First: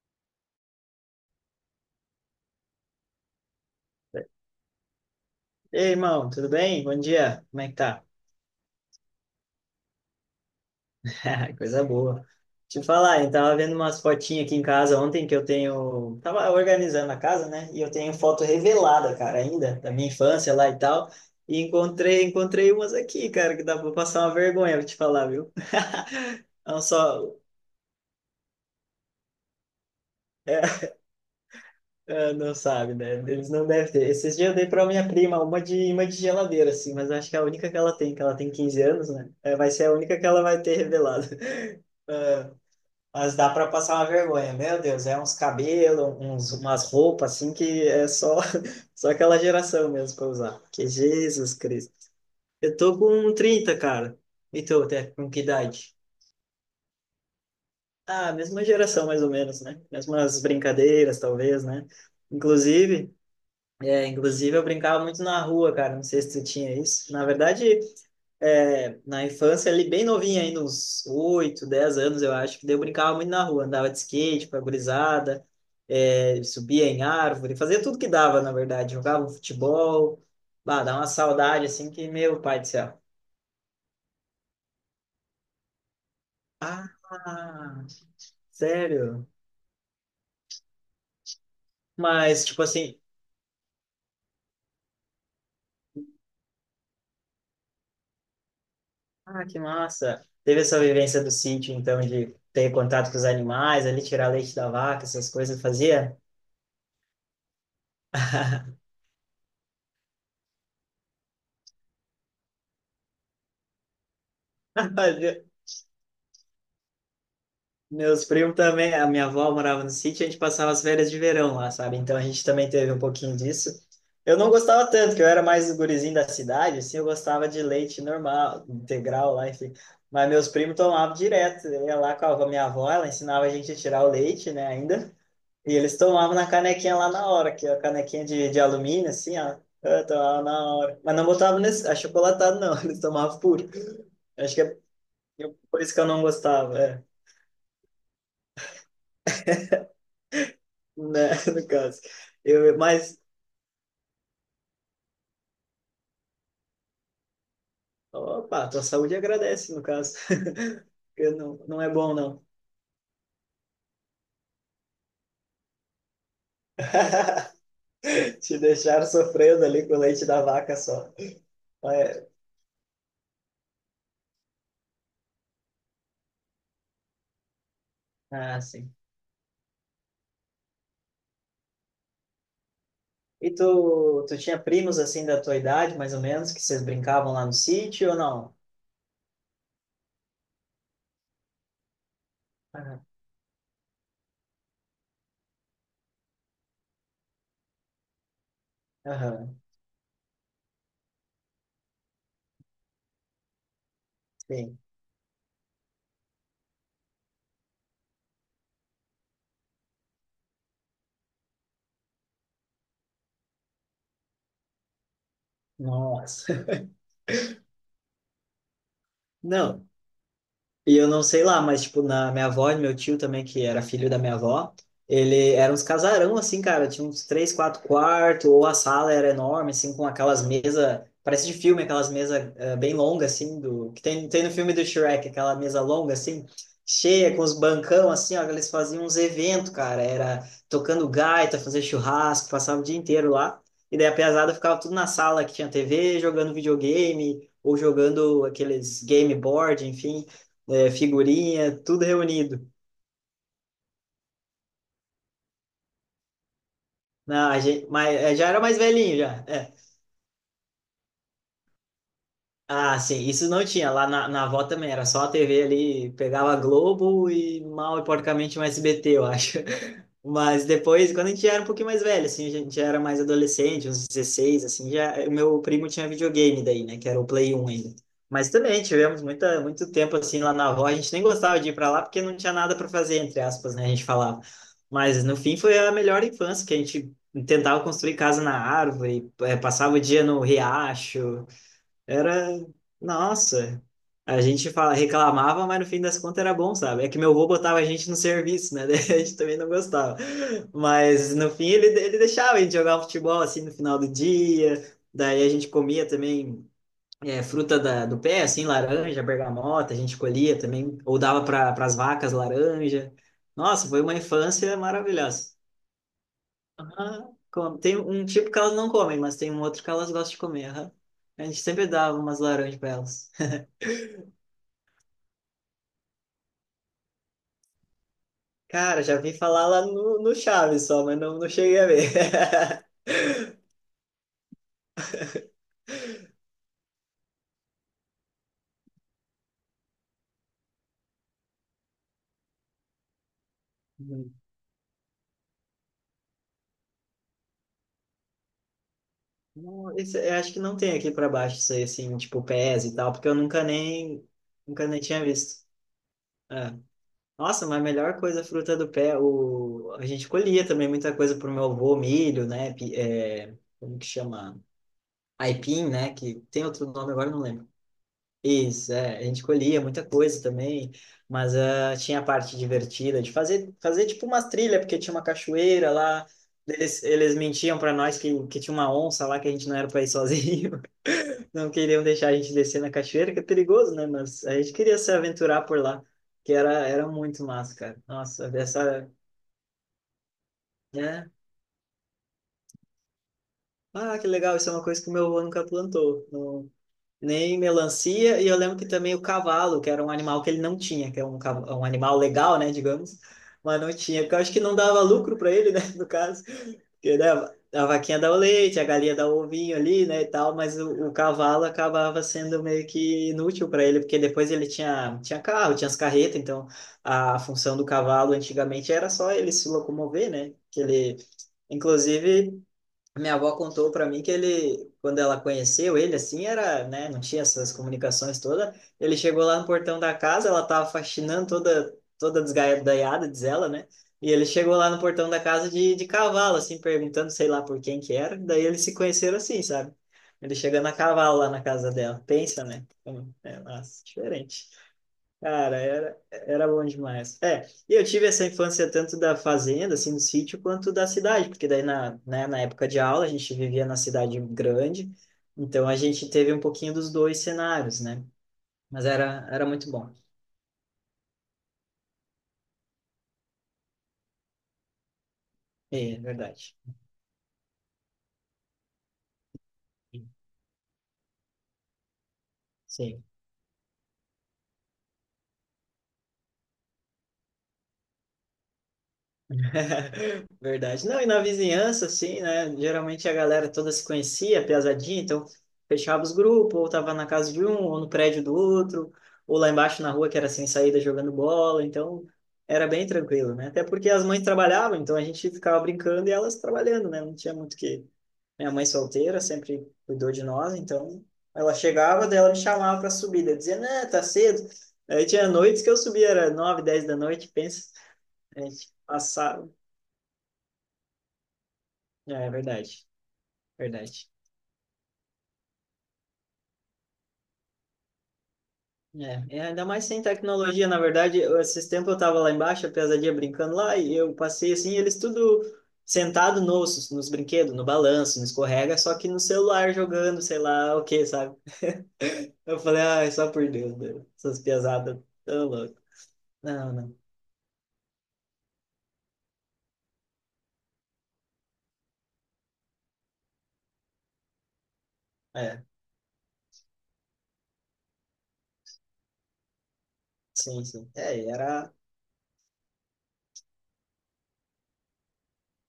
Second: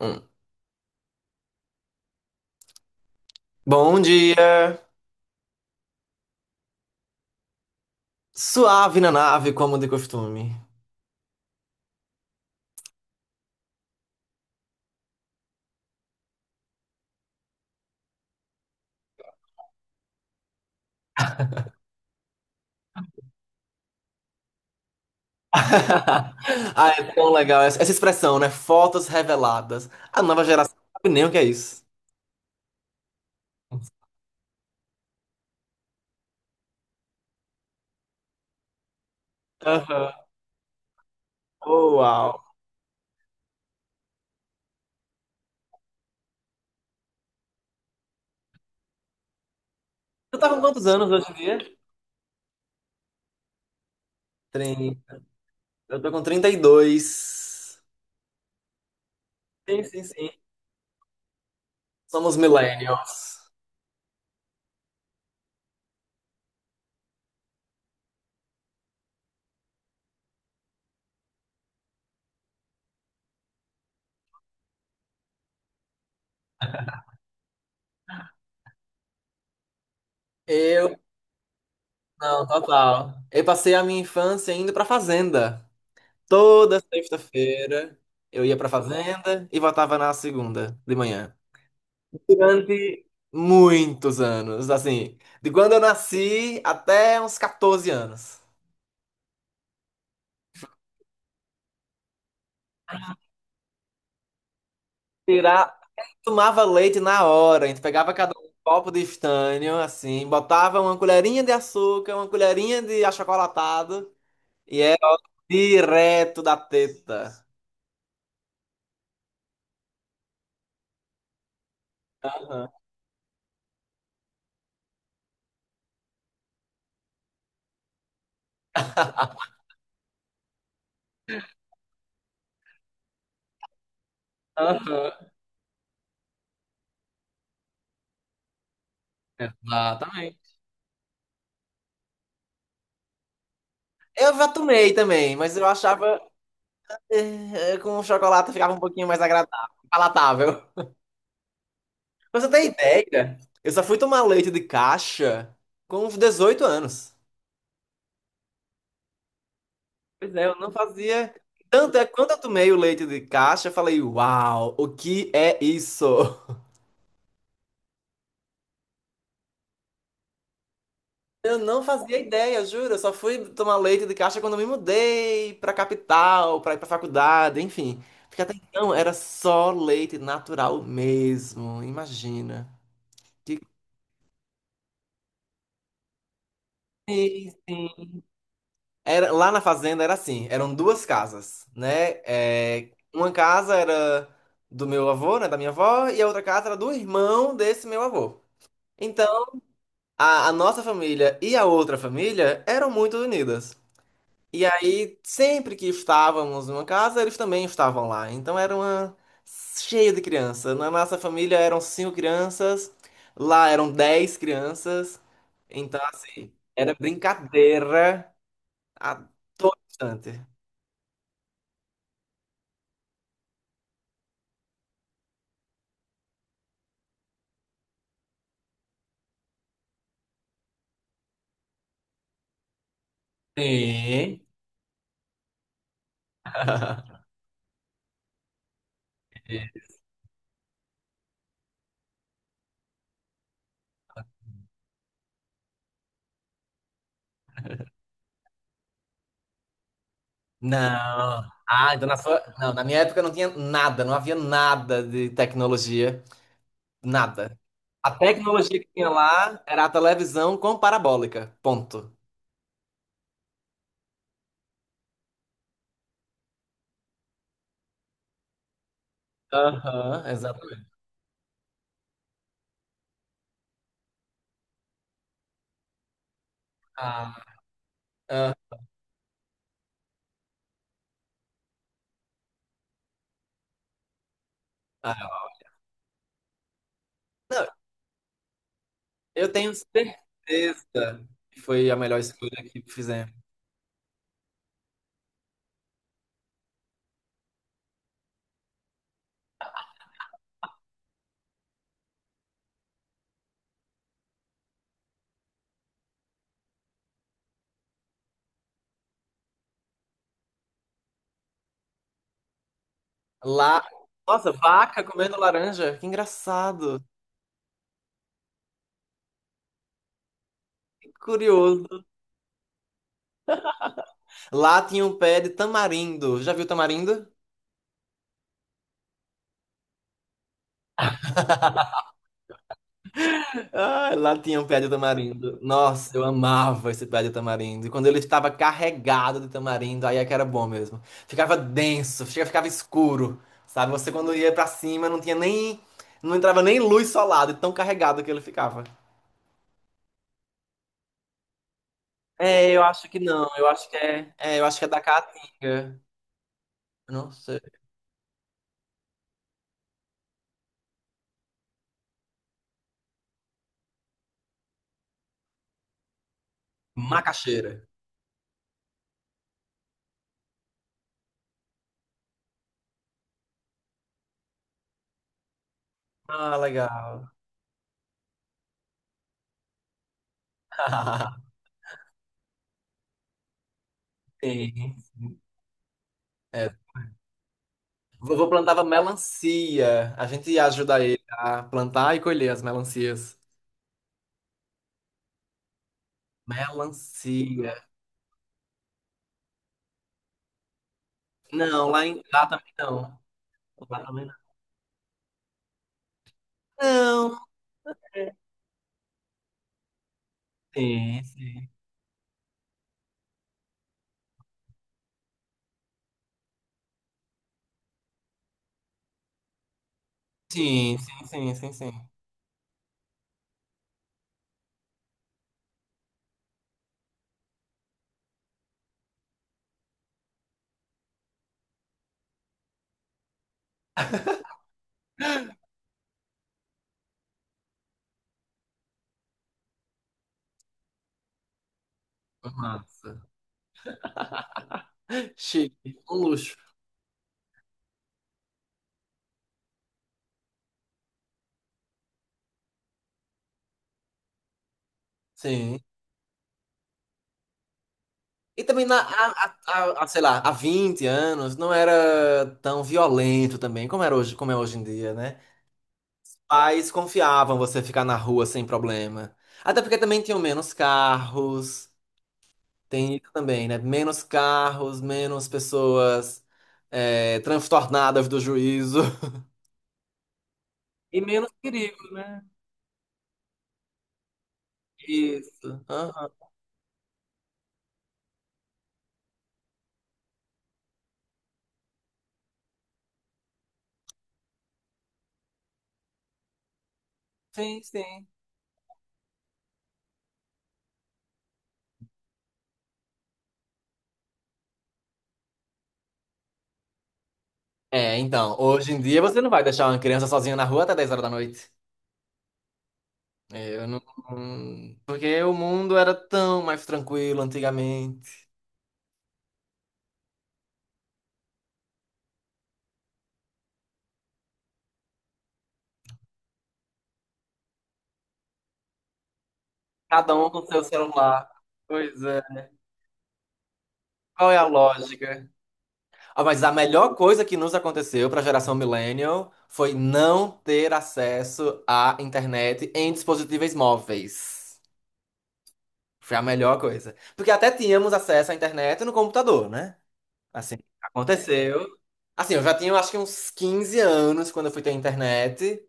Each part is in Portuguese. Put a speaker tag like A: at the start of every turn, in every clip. A: Hum. Bom dia,
B: Ei, aí, irmão, tudo bem? Bom dia, como é que tá?
A: suave na nave, como de costume.
B: Coisa boa. Te falar, eu tava vendo umas fotinhas aqui em casa ontem que eu tenho. Tava organizando a casa, né? E eu tenho foto revelada, cara, ainda, da minha infância lá e tal. E encontrei umas aqui, cara, que dá pra passar uma vergonha, vou te falar, viu? Não
A: Ah, é tão
B: só.
A: legal essa expressão, né? Fotos reveladas. A nova
B: É.
A: geração não sabe nem o que é isso.
B: Ah, não sabe, né? Eles não devem ter. Esses dias eu dei para minha prima uma de geladeira, assim, mas acho que é a única que ela tem 15 anos, né? É, vai ser a
A: Aham.
B: única que ela vai ter revelado.
A: Oh, uau.
B: Mas dá para passar uma vergonha, meu Deus, é uns cabelos, uns, umas roupas assim que é só, só aquela geração mesmo para
A: Tu tá com
B: usar.
A: quantos
B: Que
A: anos hoje em
B: Jesus
A: dia?
B: Cristo. Eu tô com trinta, cara. E tu, até
A: 30.
B: com que idade?
A: Eu tô com 32.
B: Ah, mesma geração mais ou menos, né?
A: Sim, sim, sim.
B: Mesmas brincadeiras, talvez, né?
A: Somos
B: Inclusive,
A: millennials.
B: inclusive, eu brincava muito na rua, cara. Não sei se tu tinha isso. Na verdade, na infância, ali bem novinha, ainda uns 8 10 anos, eu acho, que daí eu brincava muito na rua, andava de skate com a gurizada, subia em árvore, fazia tudo que dava, na verdade, jogava um futebol, bah,
A: Eu,
B: dá uma saudade, assim, que, meu
A: não,
B: pai do céu.
A: total. Eu passei a minha infância indo pra fazenda. Toda
B: Ah,
A: sexta-feira eu ia pra
B: sério?
A: fazenda e voltava na segunda de manhã.
B: Mas, tipo assim,
A: Durante muitos anos, assim, de quando eu nasci até uns 14 anos.
B: ah, que massa. Teve essa vivência do sítio, então, de ter contato com os animais, ali tirar leite da vaca, essas coisas,
A: Tirar,
B: fazia?
A: tomava leite na hora, a gente pegava cada um um copo de estanho, assim, botava uma colherinha de açúcar, uma colherinha de achocolatado, e era ó, direto da teta.
B: Meus primos também, a minha avó morava no sítio, a gente passava as férias de verão lá, sabe? Então a gente
A: Aham.
B: também teve um pouquinho disso. Eu não gostava tanto, que eu era mais o gurizinho da cidade, assim, eu gostava de leite normal, integral lá, enfim. Mas meus primos tomavam direto, eu ia lá com a minha avó, ela ensinava a gente a tirar o leite, né,
A: Aham.
B: ainda. E eles tomavam na canequinha lá na hora, que é a canequinha de alumínio, assim, ó. Eu tomava
A: Exatamente.
B: na hora. Mas não botavam nesse achocolatado, não, eles tomavam puro.
A: Eu já
B: Acho que é
A: tomei também, mas eu
B: por isso que eu
A: achava
B: não gostava. É.
A: com o chocolate ficava um pouquinho mais agradável, palatável.
B: Né, no caso.
A: Pra você ter
B: Eu, mas,
A: ideia, eu só fui tomar leite de caixa com uns 18 anos.
B: opa, tua saúde agradece, no caso.
A: Pois é, eu não
B: Porque
A: fazia.
B: não, não é
A: Tanto é
B: bom,
A: quando eu
B: não.
A: tomei o leite de caixa, eu falei, uau, o que é isso?
B: Te deixaram sofrendo ali com o leite da vaca só.
A: Eu não fazia
B: É,
A: ideia, juro. Eu só fui tomar leite de caixa quando eu me mudei pra capital, pra ir pra faculdade, enfim. Porque até
B: ah, sim.
A: então era só leite natural mesmo, imagina.
B: E
A: Que...
B: tu, tu tinha primos assim da tua idade, mais ou menos, que vocês brincavam lá
A: Sim,
B: no
A: sim.
B: sítio ou não?
A: Era, lá na fazenda era assim, eram duas casas, né? É,
B: Aham,
A: uma casa era do meu avô, né, da minha avó, e a outra casa era do irmão desse meu avô. Então,
B: aham,
A: a nossa família e a outra família eram muito unidas. E
B: sim.
A: aí, sempre que estávamos numa casa, eles também estavam lá. Então, era uma cheia de criança. Na nossa família eram cinco crianças, lá eram dez crianças. Então, assim,
B: Nossa.
A: era brincadeira a todo
B: Não,
A: instante.
B: e eu não sei lá, mas, tipo, na minha avó e meu tio também, que era filho da minha avó, ele era uns casarão, assim, cara, tinha uns três, quatro quartos, ou a sala era enorme, assim, com aquelas mesas, parece de filme, aquelas mesas bem longas, assim, do, que tem,
A: Sim.
B: tem no filme do Shrek, aquela mesa longa, assim, cheia, com os bancão, assim, ó, que eles faziam uns
A: É.
B: eventos, cara, era tocando gaita, fazer churrasco, passava o dia inteiro lá, e daí a pesada ficava tudo na sala, que tinha TV, jogando videogame, ou jogando aqueles game board, enfim, é,
A: Não.
B: figurinha,
A: Ah,
B: tudo
A: então na sua...
B: reunido.
A: Não, na minha época não tinha nada, não havia nada de tecnologia,
B: Não,
A: nada.
B: a gente,
A: A
B: mas é, já era mais
A: tecnologia que tinha
B: velhinho, já.
A: lá
B: É.
A: era a televisão com parabólica, ponto.
B: Ah, sim, isso não tinha. Lá na avó também era só a TV ali, pegava Globo e mal e porcamente um SBT, eu acho.
A: Aham,
B: Mas
A: exatamente.
B: depois, quando a gente era um pouquinho mais velho, assim, a gente já era mais adolescente, uns 16, assim, já o meu primo tinha videogame daí, né, que era o
A: Ah,
B: Play 1 ainda. Mas
A: ah,
B: também tivemos muito tempo assim lá na avó, a gente nem gostava de ir para lá porque não tinha nada para fazer, entre aspas, né, a gente falava. Mas no
A: ah.
B: fim foi a melhor infância, que a gente
A: Não,
B: tentava construir casa na árvore,
A: eu tenho
B: passava o dia no
A: certeza
B: riacho,
A: que foi a melhor
B: era,
A: escolha que fizemos.
B: nossa, a gente fala, reclamava, mas no fim das contas era bom, sabe? É que meu avô botava a gente no serviço, né? Daí a gente também não gostava. Mas no fim ele deixava a gente jogar futebol assim no final do dia. Daí a gente comia também fruta da, do pé, assim, laranja, bergamota, a gente colhia também, ou dava para as vacas laranja.
A: Lá,
B: Nossa, foi uma
A: nossa,
B: infância
A: vaca comendo
B: maravilhosa.
A: laranja, que engraçado,
B: Aham, come. Tem um tipo que elas não comem, mas tem um outro que elas gostam de comer. Aham.
A: que
B: A gente sempre
A: curioso.
B: dava umas laranjas para elas.
A: Lá tinha um pé de tamarindo, já viu tamarindo?
B: Cara, já vi falar lá no Chaves só, mas não, não cheguei a ver.
A: Ah, lá tinha um pé de tamarindo. Nossa, eu amava esse pé de tamarindo. E quando ele estava carregado de tamarindo, aí é que era bom mesmo. Ficava denso, ficava escuro, sabe? Você
B: Hum.
A: quando ia pra cima não tinha nem, não entrava nem luz solar, de tão carregado que ele ficava.
B: Não, esse- eu acho que não tem aqui para baixo isso aí, assim, tipo
A: É, eu
B: pés e
A: acho
B: tal,
A: que
B: porque eu
A: não.
B: nunca
A: Eu acho que
B: nem,
A: eu acho que
B: nunca
A: é da
B: nem tinha visto.
A: Caatinga.
B: É.
A: Eu não sei.
B: Nossa, mas a melhor coisa, a fruta do pé, o... a gente colhia também muita coisa pro meu avô, milho, né? Como que chama? Aipim, né? Que tem outro nome agora, eu não lembro.
A: Macaxeira.
B: Isso, é, a gente colhia muita coisa também, mas ah, tinha a parte divertida de fazer tipo umas trilhas, porque tinha uma cachoeira lá,
A: Ah,
B: eles,
A: legal.
B: eles mentiam para nós que, tinha uma onça lá, que a gente não era para ir sozinho, não queriam deixar a gente descer na cachoeira, que é perigoso, né? Mas a gente
A: Sim.
B: queria se aventurar por lá, que
A: É.
B: era muito massa, cara.
A: Vovô
B: Nossa,
A: plantava
B: essa,
A: melancia. A gente ia ajudar ele
B: né?
A: a plantar e colher as melancias.
B: Ah, que legal, isso é uma coisa que o meu avô nunca plantou, nem
A: Melancia.
B: melancia, e eu lembro que também o cavalo, que era um animal que ele não tinha, que é um
A: Não, lá,
B: animal
A: em, lá
B: legal, né,
A: também não.
B: digamos, mas não
A: Lá
B: tinha,
A: também não.
B: porque eu acho que não dava lucro para ele, né, no caso, porque, né,
A: Não.
B: a vaquinha dá o leite, a galinha dá o ovinho ali, né, e tal, mas o
A: Sim,
B: cavalo
A: sim.
B: acabava sendo meio que inútil para ele, porque depois ele tinha, tinha carro, tinha as carretas, então a função do cavalo antigamente era só ele se locomover, né, que
A: Sim,
B: ele,
A: sim, sim, sim, sim.
B: inclusive. Minha avó contou para mim que ele, quando ela conheceu ele, assim, era, né, não tinha essas comunicações toda. Ele chegou lá no portão da casa, ela tava faxinando toda, toda desgaiada, diz ela, né? E ele chegou lá no portão da casa de cavalo, assim, perguntando, sei lá por quem que era. Daí eles se conheceram assim, sabe? Ele chegando a cavalo lá na casa dela. Pensa, né?
A: Massa.
B: É, nossa, diferente.
A: Chique.
B: Cara, era,
A: Um luxo.
B: era bom demais. É, e eu tive essa infância tanto da fazenda, assim, do sítio, quanto da cidade, porque daí na, né, na época de aula a gente vivia na cidade grande,
A: Sim.
B: então a gente teve um pouquinho dos dois cenários, né?
A: E também na,
B: Mas era, era muito
A: a-
B: bom.
A: sei lá, há 20 anos não era tão violento também, como é hoje em dia, né?
B: É, é verdade.
A: Pais confiavam você ficar na rua sem problema. Até porque também tinham menos carros. Tem
B: Sim.
A: isso também, né? Menos carros, menos pessoas transtornadas do juízo.
B: Verdade.
A: E
B: Não, e na
A: menos perigo,
B: vizinhança,
A: né?
B: assim, né? Geralmente a galera toda se conhecia, piazadinha, então
A: Isso.
B: fechava
A: Aham.
B: os grupos, ou tava na casa de um, ou no prédio do outro, ou lá embaixo na rua que era sem saída jogando bola, então era bem tranquilo, né? Até porque as mães trabalhavam, então a gente ficava brincando e elas trabalhando, né? Não tinha muito o
A: Sim,
B: que.
A: sim.
B: Minha mãe solteira sempre cuidou de nós, então ela chegava, daí ela me chamava pra subida, dizia, né, tá cedo. Aí tinha noites que eu subia, era 9, 10 da noite, pensa.
A: É, então,
B: A gente
A: hoje em dia você não vai
B: passava,
A: deixar uma criança sozinha na rua até 10 horas da noite.
B: é verdade,
A: Eu não...
B: verdade.
A: Porque o mundo era tão mais tranquilo antigamente.
B: É, é, ainda mais sem tecnologia, na verdade, eu- esses tempos eu tava lá embaixo, a pesadinha brincando lá, e eu passei assim, eles tudo sentado nos brinquedos, no balanço, no escorrega, só que no celular
A: Cada
B: jogando,
A: um
B: sei
A: com seu
B: lá o que,
A: celular.
B: sabe?
A: Pois é.
B: Eu falei, ai, só por Deus, meu,
A: Qual é
B: essas
A: a
B: pesadas
A: lógica?
B: tão loucas.
A: Ah, mas a
B: Não,
A: melhor
B: não,
A: coisa que nos aconteceu para a geração millennial foi não ter acesso à internet em dispositivos móveis.
B: é,
A: Foi a melhor coisa. Porque até tínhamos acesso à internet no computador, né? Assim,
B: sim, sim. É, e era,
A: aconteceu. Assim, eu já tinha, eu acho que uns 15 anos quando eu fui ter internet,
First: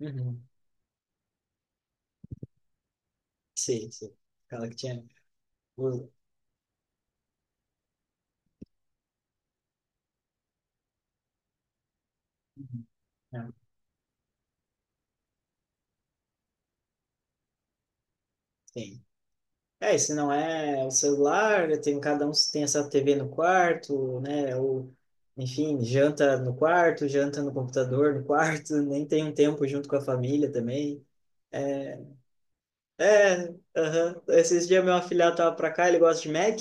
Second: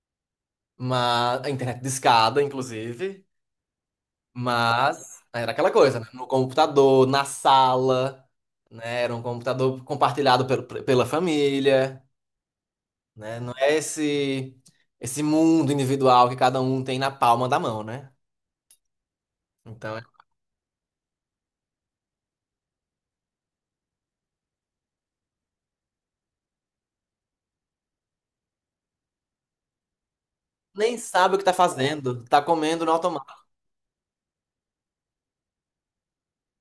B: uhum.
A: mas a internet discada, inclusive,
B: Sim, sim, aquela que tinha...
A: mas era aquela coisa, né?
B: Uhum.
A: No computador, na sala, né? Era um computador compartilhado pela família. Né? Não
B: Não,
A: é esse mundo individual que cada um tem na palma da mão, né?
B: sim.
A: Então,
B: É, se não é o celular, tem, cada um tem essa TV no quarto, né? Ou, enfim, janta no quarto, janta no computador no quarto, nem tem um tempo junto com a família
A: nem
B: também.
A: sabe o que tá
B: É,
A: fazendo, tá comendo no automático.
B: é, aham. Esses dias meu afilhado tava pra cá, ele gosta de Mac,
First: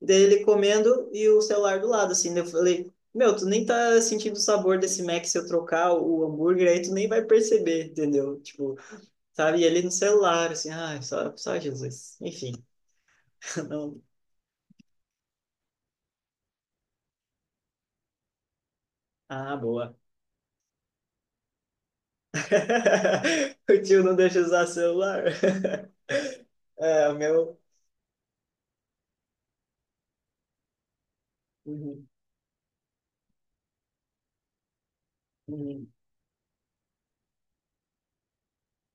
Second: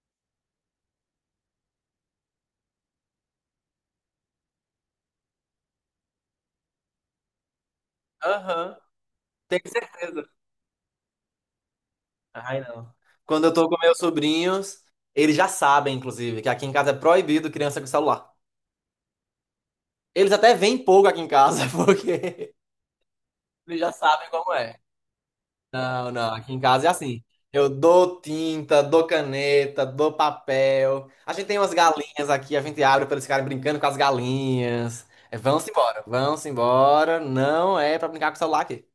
B: daí ele comendo e o celular do lado, assim, daí eu falei, meu, tu nem tá sentindo o sabor desse Mac se eu trocar o hambúrguer aí, tu nem vai perceber, entendeu?
A: Aham,
B: Tipo, sabe,
A: tenho
B: e ele no
A: certeza.
B: celular, assim, ai, só, só Jesus. Enfim,
A: Ai, não. Quando eu tô com meus
B: não...
A: sobrinhos, eles já sabem, inclusive, que aqui em casa é proibido criança com celular.
B: Ah, boa.
A: Eles até vêm pouco aqui em casa, porque
B: O
A: eles já
B: tio não
A: sabem
B: deixa
A: como
B: usar
A: é.
B: celular.
A: Não, não, aqui em casa é
B: É, o
A: assim.
B: meu.
A: Eu dou tinta, dou caneta, dou papel. A gente tem umas
B: Uhum,
A: galinhas aqui, a gente abre para eles ficarem brincando com as galinhas. É, vão-se
B: uhum.
A: embora, vão-se embora. Não é para brincar com o celular aqui.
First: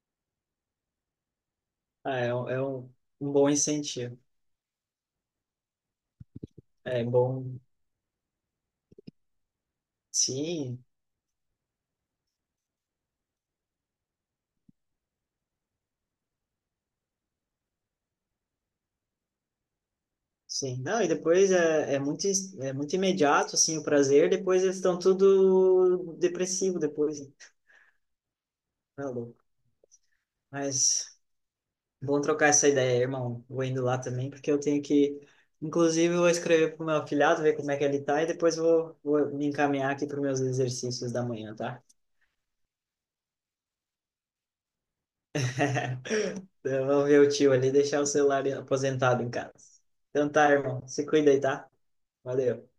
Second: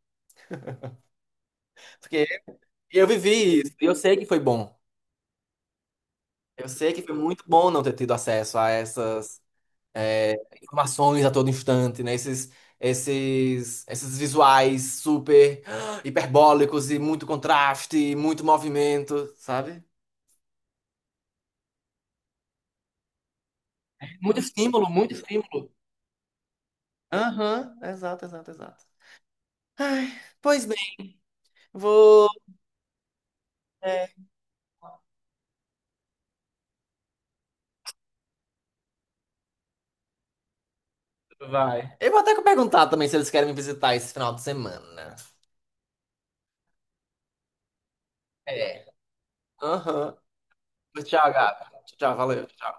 B: Ah,
A: Porque
B: é, um, é um,
A: eu
B: um bom
A: vivi isso, eu sei
B: incentivo.
A: que foi bom. Eu sei que
B: É
A: foi muito
B: bom.
A: bom não ter tido acesso a essas
B: Sim,
A: informações a todo instante, né? Esses visuais super hiperbólicos e muito contraste, muito movimento, sabe?
B: sim. Não, e depois é muito, é muito imediato, assim, o prazer. Depois eles estão
A: Muito estímulo.
B: tudo depressivo depois. Né?
A: Aham, exato, exato, exato.
B: Tá louco.
A: Ai, pois bem,
B: Mas bom
A: vou.
B: trocar essa ideia, irmão. Vou indo lá
A: é,
B: também, porque eu tenho que. Inclusive, eu vou escrever pro meu afilhado, ver como é que ele tá, e depois vou me encaminhar aqui para meus exercícios da manhã, tá?
A: Vai. Eu vou até perguntar também se eles querem me visitar esse final de semana.
B: Então, vamos ver o tio ali deixar o celular
A: É.
B: aposentado em casa.
A: Aham.
B: Então tá, irmão. Se cuida
A: Tchau,
B: aí,
A: Gabi.
B: tá?
A: Tchau, valeu.
B: Valeu.